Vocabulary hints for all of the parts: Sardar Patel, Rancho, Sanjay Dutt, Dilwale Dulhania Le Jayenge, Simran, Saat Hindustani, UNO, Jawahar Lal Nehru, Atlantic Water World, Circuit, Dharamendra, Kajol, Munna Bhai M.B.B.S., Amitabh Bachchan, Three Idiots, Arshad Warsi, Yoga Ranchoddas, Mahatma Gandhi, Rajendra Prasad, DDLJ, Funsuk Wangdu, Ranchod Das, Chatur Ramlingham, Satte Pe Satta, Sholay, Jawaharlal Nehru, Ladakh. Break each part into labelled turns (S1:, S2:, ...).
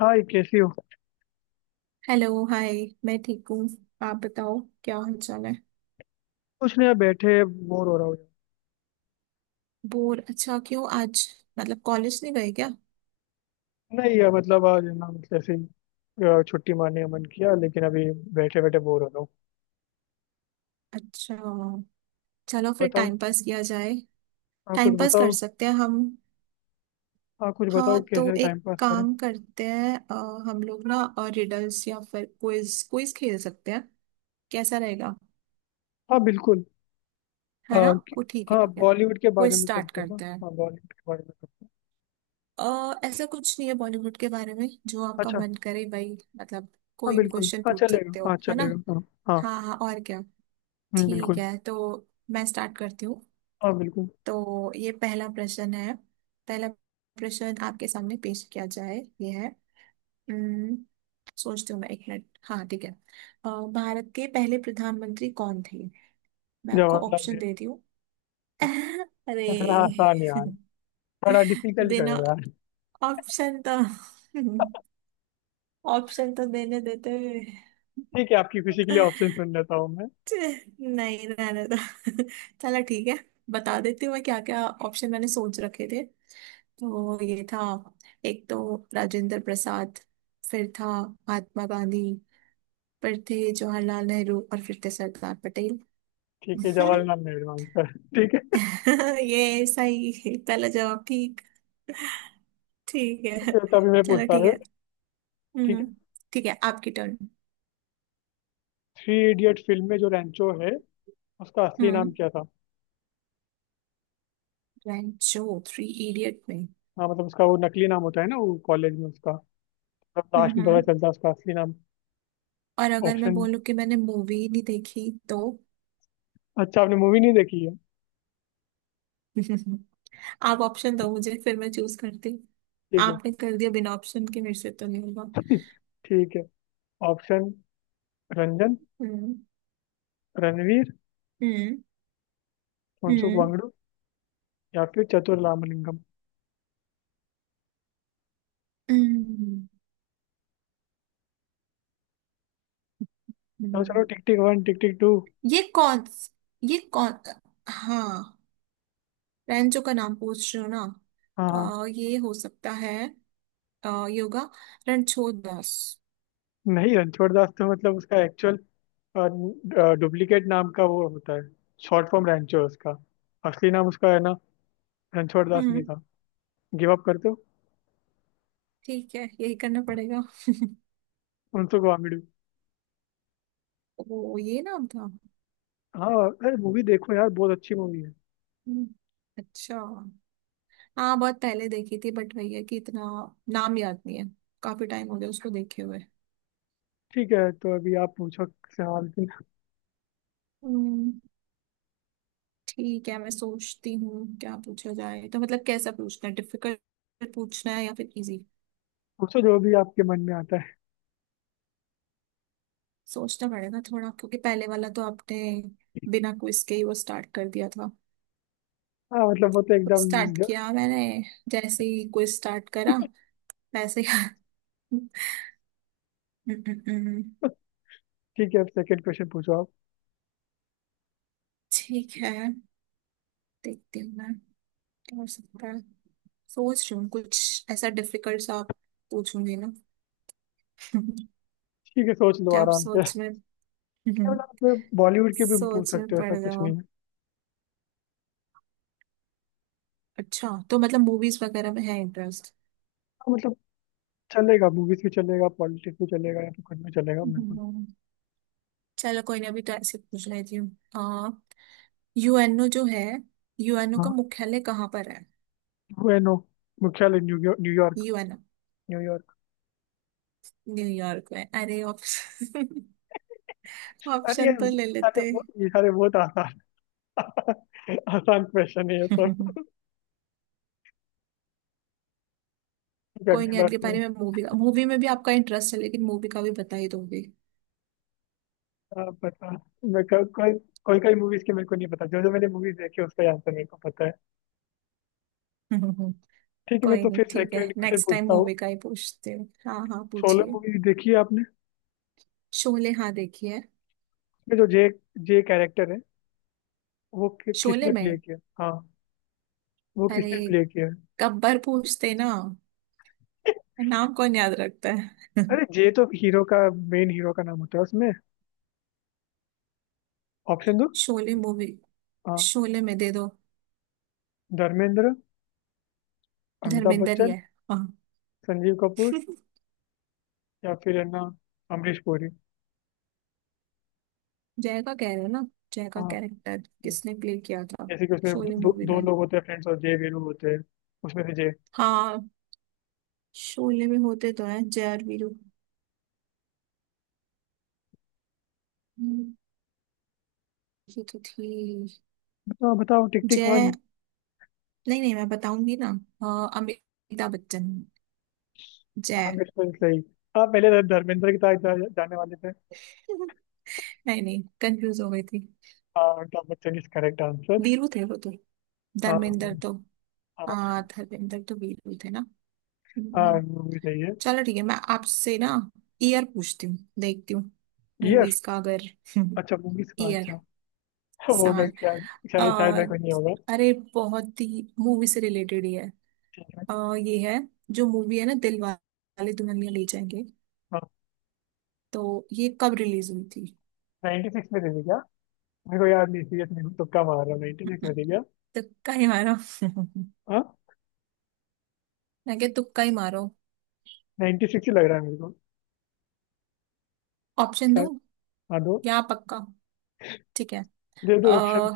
S1: हाय, कैसी हो?
S2: Hello hi. मैं ठीक हूँ। आप बताओ, क्या हाल चाल है?
S1: कुछ नहीं यार, बैठे बोर हो रहा हूँ यार।
S2: बोर? अच्छा क्यों आज? मतलब कॉलेज नहीं गए क्या?
S1: नहीं यार, मतलब आज है ना, मतलब ऐसे ही छुट्टी मारने का मन किया, लेकिन अभी बैठे बैठे बोर हो रहा हूँ।
S2: अच्छा, चलो फिर
S1: बताओ।
S2: टाइम पास किया जाए।
S1: हाँ, कुछ
S2: टाइम पास कर
S1: बताओ।
S2: सकते हैं हम।
S1: हाँ, कुछ बताओ,
S2: हाँ तो
S1: कैसे
S2: एक
S1: टाइम पास करें।
S2: काम करते हैं, हम लोग ना और रिडल्स या फिर क्विज क्विज खेल सकते हैं। कैसा रहेगा?
S1: हाँ बिल्कुल। अ,
S2: है ना,
S1: कि-
S2: वो ठीक है।
S1: हाँ,
S2: ठीक है,
S1: बॉलीवुड के
S2: क्विज
S1: बारे में
S2: स्टार्ट
S1: करते हैं ना।
S2: करते हैं।
S1: हाँ, बॉलीवुड के बारे में करते हैं।
S2: ऐसा कुछ नहीं है, बॉलीवुड के बारे में जो आपका
S1: अच्छा।
S2: मन करे भाई, मतलब
S1: हाँ
S2: कोई भी
S1: बिल्कुल,
S2: क्वेश्चन
S1: हाँ
S2: पूछ
S1: चलेगा,
S2: सकते
S1: हाँ
S2: हो, है ना।
S1: चलेगा, हाँ। हाँ।
S2: हाँ हाँ, और क्या। ठीक
S1: बिल्कुल।
S2: है तो मैं स्टार्ट करती हूँ।
S1: हाँ बिल्कुल।
S2: तो ये पहला प्रश्न है। पहला प्रश्न आपके सामने पेश किया जाए ये है। अम्म, सोचती हूँ मैं एक मिनट, हाँ ठीक है। भारत के पहले प्रधानमंत्री कौन थे? मैं आपको ऑप्शन
S1: जवाहरलाल
S2: देती हूँ। अरे,
S1: नेहरू। हाँ, आसान यार। थोड़ा डिफिकल्ट
S2: बिना
S1: करो यार।
S2: ऑप्शन तो ऑप्शन तो देने देते हुए।
S1: ठीक है, आपकी खुशी के लिए ऑप्शन सुन लेता हूँ।
S2: छे, नहीं रहने दो। चलो ठीक है, बता देती हूँ मैं क्या क्या ऑप्शन मैंने सोच रखे थे। तो ये था, एक तो राजेंद्र प्रसाद, फिर था महात्मा गांधी, फिर थे जवाहरलाल नेहरू, और फिर थे सरदार पटेल।
S1: ठीक है, जवाहरलाल नेहरू आंसर। ठीक है,
S2: ये सही है। पहला जवाब ठीक। ठीक है,
S1: तो तभी मैं
S2: चलो
S1: पूछता
S2: ठीक
S1: हूँ।
S2: है।
S1: ठीक
S2: हम्म,
S1: है।
S2: ठीक है आपकी टर्न।
S1: थ्री इडियट फिल्म में जो रैंचो है, उसका असली नाम
S2: हम्म,
S1: क्या था?
S2: रैंक जो थ्री इडियट में।
S1: हाँ मतलब, उसका वो नकली नाम होता है ना, वो कॉलेज में उसका। लास्ट
S2: हम्म
S1: में पता
S2: हम्म।
S1: चलता है उसका असली नाम।
S2: और अगर मैं
S1: ऑप्शन?
S2: बोलूं कि मैंने मूवी ही नहीं देखी तो?
S1: अच्छा, आपने मूवी नहीं देखी है।
S2: आप ऑप्शन दो मुझे, फिर मैं चूज करती।
S1: ठीक है।
S2: आपने कर दिया, बिना ऑप्शन के मेरे से तो नहीं होगा।
S1: ठीक है। ऑप्शन। रंजन,
S2: हम्म।
S1: रणवीर,
S2: हम्म
S1: फुनसुक
S2: हम्म
S1: वांगडू या फिर चतुर रामलिंगम।
S2: हम्म,
S1: चलो चलो,
S2: हम्म।
S1: Tick tick one, tick tick two.
S2: ये कौन, ये कौन? हाँ, रैंचो का नाम पूछ रहे हो ना?
S1: हाँ हाँ।
S2: आ, ये हो सकता है, आ, योगा, रणछोड़ दास।
S1: नहीं, रणछोड़ दास तो मतलब उसका एक्चुअल, डुप्लीकेट नाम का वो होता है। शॉर्ट फॉर्म रैंचो है उसका। असली नाम उसका है ना, रणछोड़ दास नहीं
S2: हम्म,
S1: था। गिव अप कर दो।
S2: ठीक है यही करना पड़ेगा।
S1: उनसुक वामिडू।
S2: ओ, ये नाम था।
S1: हाँ, अरे मूवी देखो यार, बहुत अच्छी मूवी है।
S2: हम्म, अच्छा। हाँ बहुत पहले देखी थी, बट वही है कि इतना नाम याद नहीं है। काफी टाइम हो गया उसको देखे हुए।
S1: ठीक है, तो अभी आप पूछो सवाल फिर।
S2: हम्म, ठीक है, मैं सोचती हूँ क्या पूछा जाए। तो मतलब कैसा पूछना है, डिफिकल्ट पूछना है या फिर इजी?
S1: पूछो जो भी आपके मन में आता है।
S2: सोचना पड़ेगा थोड़ा, क्योंकि पहले वाला तो आपने बिना क्विज के ही वो स्टार्ट कर दिया था।
S1: हाँ मतलब वो तो
S2: खुद
S1: एकदम।
S2: स्टार्ट किया मैंने, जैसे ही क्विज स्टार्ट करा वैसे ही हम्म,
S1: ठीक है, अब सेकंड क्वेश्चन पूछो आप।
S2: ठीक है देखती हूँ मैं क्या हो सकता है। सोच रही हूँ कुछ ऐसा डिफिकल्ट सा आप पूछूंगी ना।
S1: ठीक है, सोच लो
S2: क्या आप
S1: आराम से।
S2: सोच में
S1: मतलब बॉलीवुड के भी पूछ
S2: सोच
S1: सकते
S2: में
S1: हो, ऐसा
S2: पड़
S1: कुछ
S2: जाओ।
S1: नहीं है।
S2: अच्छा तो मतलब मूवीज वगैरह में है इंटरेस्ट?
S1: हाँ, मतलब चलेगा, मूवीज भी चलेगा, पॉलिटिक्स भी चलेगा या फिर कुछ भी चलेगा बिल्कुल।
S2: हम्म। चलो कोई ना, अभी तो ऐसे पूछ लेती हूँ। आ, यूएनओ जो है, यूएनओ का
S1: हाँ।
S2: मुख्यालय कहाँ पर है?
S1: बुएनो। मुख्यालय New York, New York,
S2: UNO
S1: New York.
S2: New York में? अरे ऑप्शन,
S1: अरे ये,
S2: ऑप्शन तो ले
S1: अरे
S2: लेते।
S1: वो ये सारे बहुत आसान। आसान क्वेश्चन है ये सब। ठीक है,
S2: कोई
S1: अगली
S2: नहीं,
S1: बार
S2: अगली
S1: से।
S2: बारी में मूवी का। मूवी में भी आपका इंटरेस्ट है, लेकिन मूवी का भी बता ही दोगे।
S1: आप बता, मैं को, कोई कोई कोई मूवीज के मेरे को नहीं पता, जो जो मैंने मूवीज देखी है, उसका आंसर मेरे को पता है। ठीक है, मैं
S2: कोई
S1: तो
S2: नहीं,
S1: फिर
S2: ठीक है
S1: सेकंड क्वेश्चन
S2: नेक्स्ट टाइम
S1: पूछता हूँ।
S2: मूवी का ही पूछते हो। हाँ हाँ,
S1: सोलो
S2: पूछिए।
S1: मूवी देखी है आपने?
S2: शोले? हाँ देखिए।
S1: उसमें जो जे जे कैरेक्टर है, वो
S2: शोले
S1: किसने प्ले
S2: में,
S1: किया? हाँ, वो
S2: अरे
S1: किसने प्ले किया है?
S2: गब्बर पूछते ना, नाम कौन याद रखता है।
S1: अरे, जे तो हीरो का, मेन हीरो का नाम होता है उसमें। ऑप्शन दो।
S2: शोले मूवी,
S1: हाँ,
S2: शोले में दे दो।
S1: धर्मेंद्र, अमिताभ
S2: धर्मेंद्र ही
S1: बच्चन,
S2: है हाँ।
S1: संजीव कपूर या फिर है ना, अमरीश पुरी।
S2: जय का कह रहे हो ना? जय का
S1: हाँ
S2: कैरेक्टर किसने प्ले किया था,
S1: जैसे कि उसमें
S2: शोले
S1: दो,
S2: मूवी
S1: दो
S2: में?
S1: लोग होते हैं, फ्रेंड्स, और जय वीरू होते हैं, उसमें से जय।
S2: हाँ, शोले में होते तो हैं जय और वीरू। हम्म, ये तो थी।
S1: बताओ बताओ, टिक टिक वन।
S2: जय, नहीं नहीं मैं बताऊंगी ना। हाँ, अमिताभ बच्चन,
S1: हाँ
S2: जय।
S1: बिल्कुल सही। आप पहले तो धर्मेंद्र की तरफ जाने वाले थे।
S2: नहीं नहीं कंफ्यूज हो गई थी।
S1: हाँ, Amitabh Bachchan is correct answer.
S2: Veeru थे वो तो।
S1: हाँ
S2: धर्मेंद्र तो,
S1: हाँ।
S2: हाँ धर्मेंद्र तो वीरू थे ना।
S1: हाँ, मूवी सही है।
S2: चलो ठीक है, मैं आपसे ना ईयर पूछती हूँ, देखती हूँ
S1: ईयर?
S2: मूवीज का अगर।
S1: अच्छा, मूवीज का, अच्छा।
S2: ईयर,
S1: वो मैं
S2: साल।
S1: क्या?
S2: आ,
S1: शायद शायद मैं कोई नहीं होगा।
S2: अरे बहुत ही मूवी से रिलेटेड ही है।
S1: ठीक है।
S2: आ, ये है, जो मूवी है ना दिल वाले दुल्हनिया ले जाएंगे,
S1: हाँ,
S2: तो ये कब रिलीज हुई थी?
S1: 96 में दे दी क्या? मेरे को याद नहीं, सीरियस, मेरे को तुक्का मार रहा हूँ, 96 में दे दिया।
S2: तुक्का ही मारो।
S1: हाँ।
S2: मैं क्या, तुक्का ही मारो।
S1: 96 ही लग रहा है मेरे को।
S2: ऑप्शन दूं
S1: शायद। हाँ दो,
S2: या पक्का? ठीक है,
S1: दे दो ऑप्शन।
S2: आ,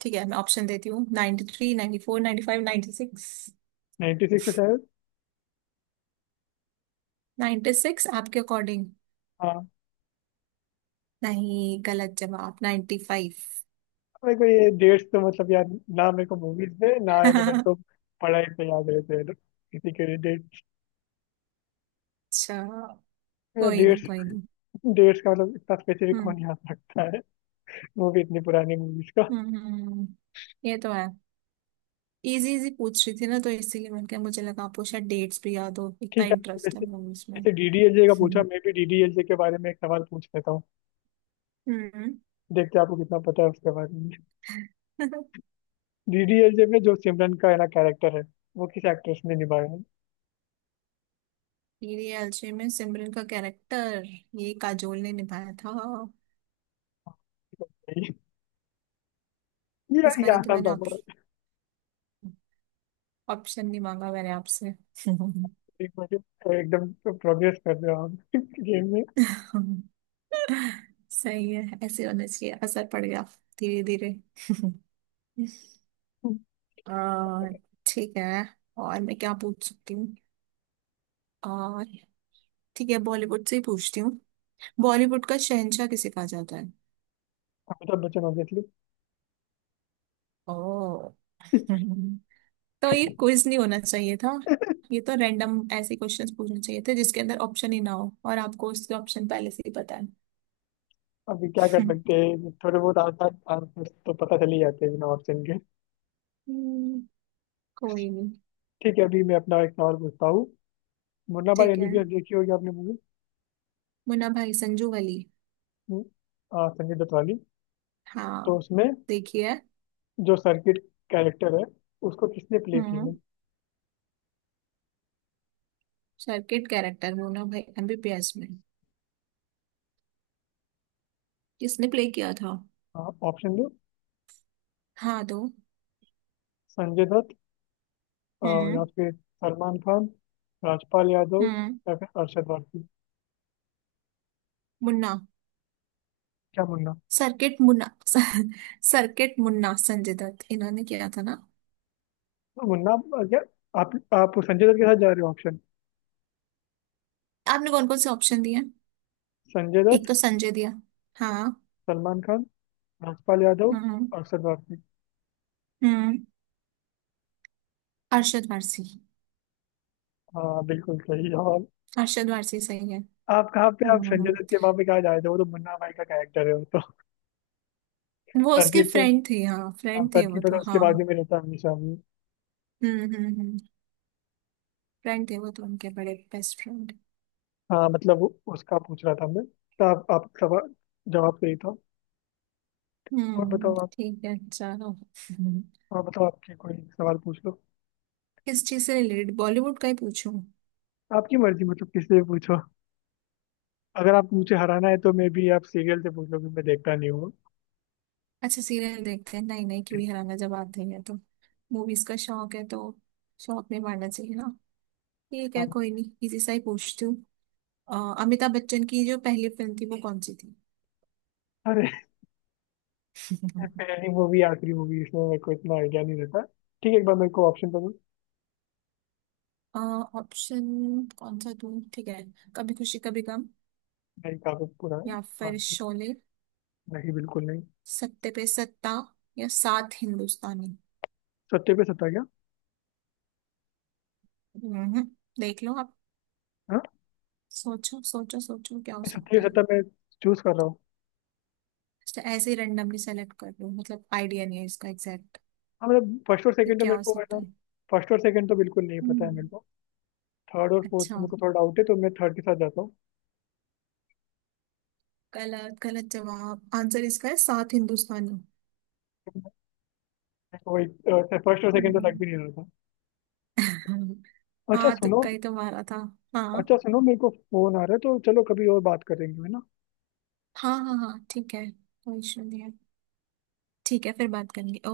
S2: ठीक है मैं ऑप्शन देती हूँ। 93, three ninety four, ninety five, ninety six.
S1: 96 है शायद।
S2: नाइन्टी सिक्स आपके अकॉर्डिंग?
S1: हाँ।
S2: नहीं, गलत जवाब, 95 फाइव।
S1: मेरे को ये डेट्स तो मतलब यार, ना मेरे को मूवीज पे, ना है ना मेरे
S2: अच्छा,
S1: को पढ़ाई पे याद रहते हैं किसी के डेट्स।
S2: कोई नहीं,
S1: डेट्स
S2: कोई नहीं।
S1: डेट्स का मतलब इतना स्पेसिफिक
S2: हम्म
S1: कौन याद रखता है? वो भी इतनी पुरानी मूवीज का।
S2: हम्म हम्म, हम्म। ये तो है, इजी इजी पूछ रही थी ना, तो इसीलिए मैंने कहा मुझे लगा आपको शायद डेट्स भी याद हो, इतना
S1: ठीक है,
S2: इंटरेस्ट है
S1: जैसे
S2: मूवीज में।
S1: जैसे डीडीएलजे का पूछा, मैं भी डीडीएलजे के बारे में एक सवाल पूछ लेता हूँ।
S2: हम्म,
S1: देखते हैं आपको कितना पता है उसके बारे में। डीडीएलजे में जो सिमरन का है ना कैरेक्टर है, वो किस एक्ट्रेस ने निभाया है?
S2: टीडी एलजे में सिमरन का कैरेक्टर ये काजोल ने निभाया था।
S1: ये
S2: इस
S1: ये
S2: बारे तो
S1: आसान
S2: मैंने
S1: था
S2: ऑप्शन,
S1: बहुत।
S2: ऑप्शन नहीं मांगा मैंने आपसे।
S1: एक बार एकदम प्रोग्रेस कर रहे हो आप गेम में।
S2: सही है, ऐसे होना चाहिए, असर पड़ गया धीरे धीरे। अ, ठीक है, और मैं क्या पूछ सकती हूँ? और ठीक है, बॉलीवुड से ही पूछती हूँ। बॉलीवुड का शहंशाह किसे कहा जाता है?
S1: अमिताभ बच्चन ऑब्वियसली।
S2: ओ, तो ये क्विज नहीं होना चाहिए था। ये तो रैंडम ऐसे क्वेश्चंस पूछने चाहिए थे, जिसके अंदर ऑप्शन ही ना हो, और आपको उसके ऑप्शन पहले से ही पता है।
S1: अभी क्या कर सकते हैं, थोड़े बहुत आसान आंसर तो पता चल ही जाते हैं बिना ऑप्शन के।
S2: हम्म, कोई नहीं,
S1: ठीक है, अभी मैं अपना एक सवाल पूछता हूँ। मुन्ना भाई
S2: ठीक है।
S1: एमबीबीएस देखी होगी आपने मूवी।
S2: मुन्ना भाई, संजू वली?
S1: संजय दत्त वाली। तो
S2: हाँ
S1: उसमें
S2: देखिए।
S1: जो सर्किट कैरेक्टर है, उसको किसने प्ले किया
S2: हम्म,
S1: है?
S2: Circuit character Munna Bhai MBBS में किसने प्ले किया था?
S1: ऑप्शन दो।
S2: हाँ दो।
S1: संजय दत्त, अ, या
S2: हम्म।
S1: फिर सलमान खान, राजपाल यादव
S2: हम्म,
S1: या फिर अरशद वारसी।
S2: मुन्ना,
S1: क्या मुन्ना?
S2: सर्किट मुन्ना। सर्किट, मुन्ना संजय दत्त, इन्होंने किया था ना।
S1: तो मुन्ना क्या, आप संजय दत्त के साथ जा रहे हो? ऑप्शन।
S2: आपने कौन कौन से ऑप्शन दिए?
S1: संजय
S2: एक
S1: दत्त,
S2: तो संजय दिया हाँ।
S1: सलमान खान, राजपाल यादव,
S2: हम्म।
S1: अक्षर भारती।
S2: हम्म, अरशद वारसी।
S1: हाँ बिल्कुल सही जवाब।
S2: अरशद वारसी सही है।
S1: आप कहाँ पे, आप संजय
S2: हम्म,
S1: दत्त के पापा कहाँ जाए थे? वो तो मुन्ना भाई का कैरेक्टर है वो तो।
S2: वो उसके
S1: सर्किट तो।
S2: फ्रेंड थे, हाँ
S1: हाँ,
S2: फ्रेंड थे वो
S1: सर्किट होता
S2: तो
S1: है, उसके
S2: हाँ।
S1: बाजू में रहता है हमेशा वो।
S2: हम्म, फ्रेंड थे वो तो उनके, बड़े बेस्ट फ्रेंड।
S1: हाँ मतलब उसका पूछ रहा था मैं तो। आप सवाल। जवाब सही था। और
S2: हम्म,
S1: बताओ आप।
S2: ठीक है चलो।
S1: हाँ बताओ, आपके कोई सवाल पूछ लो।
S2: किस चीज से रिलेटेड, बॉलीवुड का ही पूछूं?
S1: आपकी मर्जी, मतलब किससे भी पूछो। अगर आप मुझे हराना है, तो मैं भी आप सीरियल से पूछ लो, क्योंकि मैं देखता नहीं हूँ।
S2: अच्छा, सीरियल देखते हैं? नहीं नहीं, क्यों ही हराना, जब आते हैं तो मूवीज का शौक है तो, शौक नहीं मारना चाहिए हाँ। ठीक है,
S1: हाँ।
S2: कोई नहीं, इसी से ही पूछती हूँ। अमिताभ बच्चन की जो पहली फिल्म थी वो कौन सी थी?
S1: अरे पहली मूवी, आखिरी मूवी, इसमें मेरे को इतना आइडिया नहीं रहता। ठीक है, एक बार मेरे को ऑप्शन दो।
S2: ऑप्शन कौन सा दूँ? ठीक है। कभी खुशी कभी गम,
S1: नहीं, काफी
S2: या
S1: पुराना।
S2: फिर शोले,
S1: नहीं, बिल्कुल नहीं।
S2: सत्ते पे सत्ता, या सात हिंदुस्तानी।
S1: सत्ते पे सत्ता, क्या?
S2: हम्म, देख लो आप।
S1: हाँ,
S2: सोचो सोचो सोचो, क्या हो
S1: सत्ते
S2: सकता
S1: पे
S2: है।
S1: सत्ता मैं चूज कर रहा हूँ।
S2: अच्छा, ऐसे ही randomly सेलेक्ट कर लो, मतलब आइडिया नहीं है इसका एग्जैक्ट?
S1: हाँ मतलब, फर्स्ट और
S2: ये
S1: सेकंड तो
S2: क्या
S1: मेरे
S2: हो
S1: को है
S2: सकता
S1: ना।
S2: है?
S1: फर्स्ट और सेकंड तो बिल्कुल नहीं पता है
S2: हम्म,
S1: मेरे को। थर्ड और फोर्थ
S2: अच्छा।
S1: में मेरे को थोड़ा डाउट है, तो मैं थर्ड के साथ जाता हूँ।
S2: गलत, गलत जवाब। आंसर इसका है सात हिंदुस्तानी।
S1: तो वही, फर्स्ट और सेकंड तो लग
S2: हम्म,
S1: भी नहीं रहा था। अच्छा
S2: हाँ
S1: सुनो।
S2: तुक्का ही तो मारा था। हाँ
S1: अच्छा सुनो, मेरे को फोन आ रहा है, तो चलो कभी और बात करेंगे, है ना?
S2: हाँ हाँ, हाँ ठीक है, कोई इशू नहीं है। ठीक है, फिर बात करेंगे।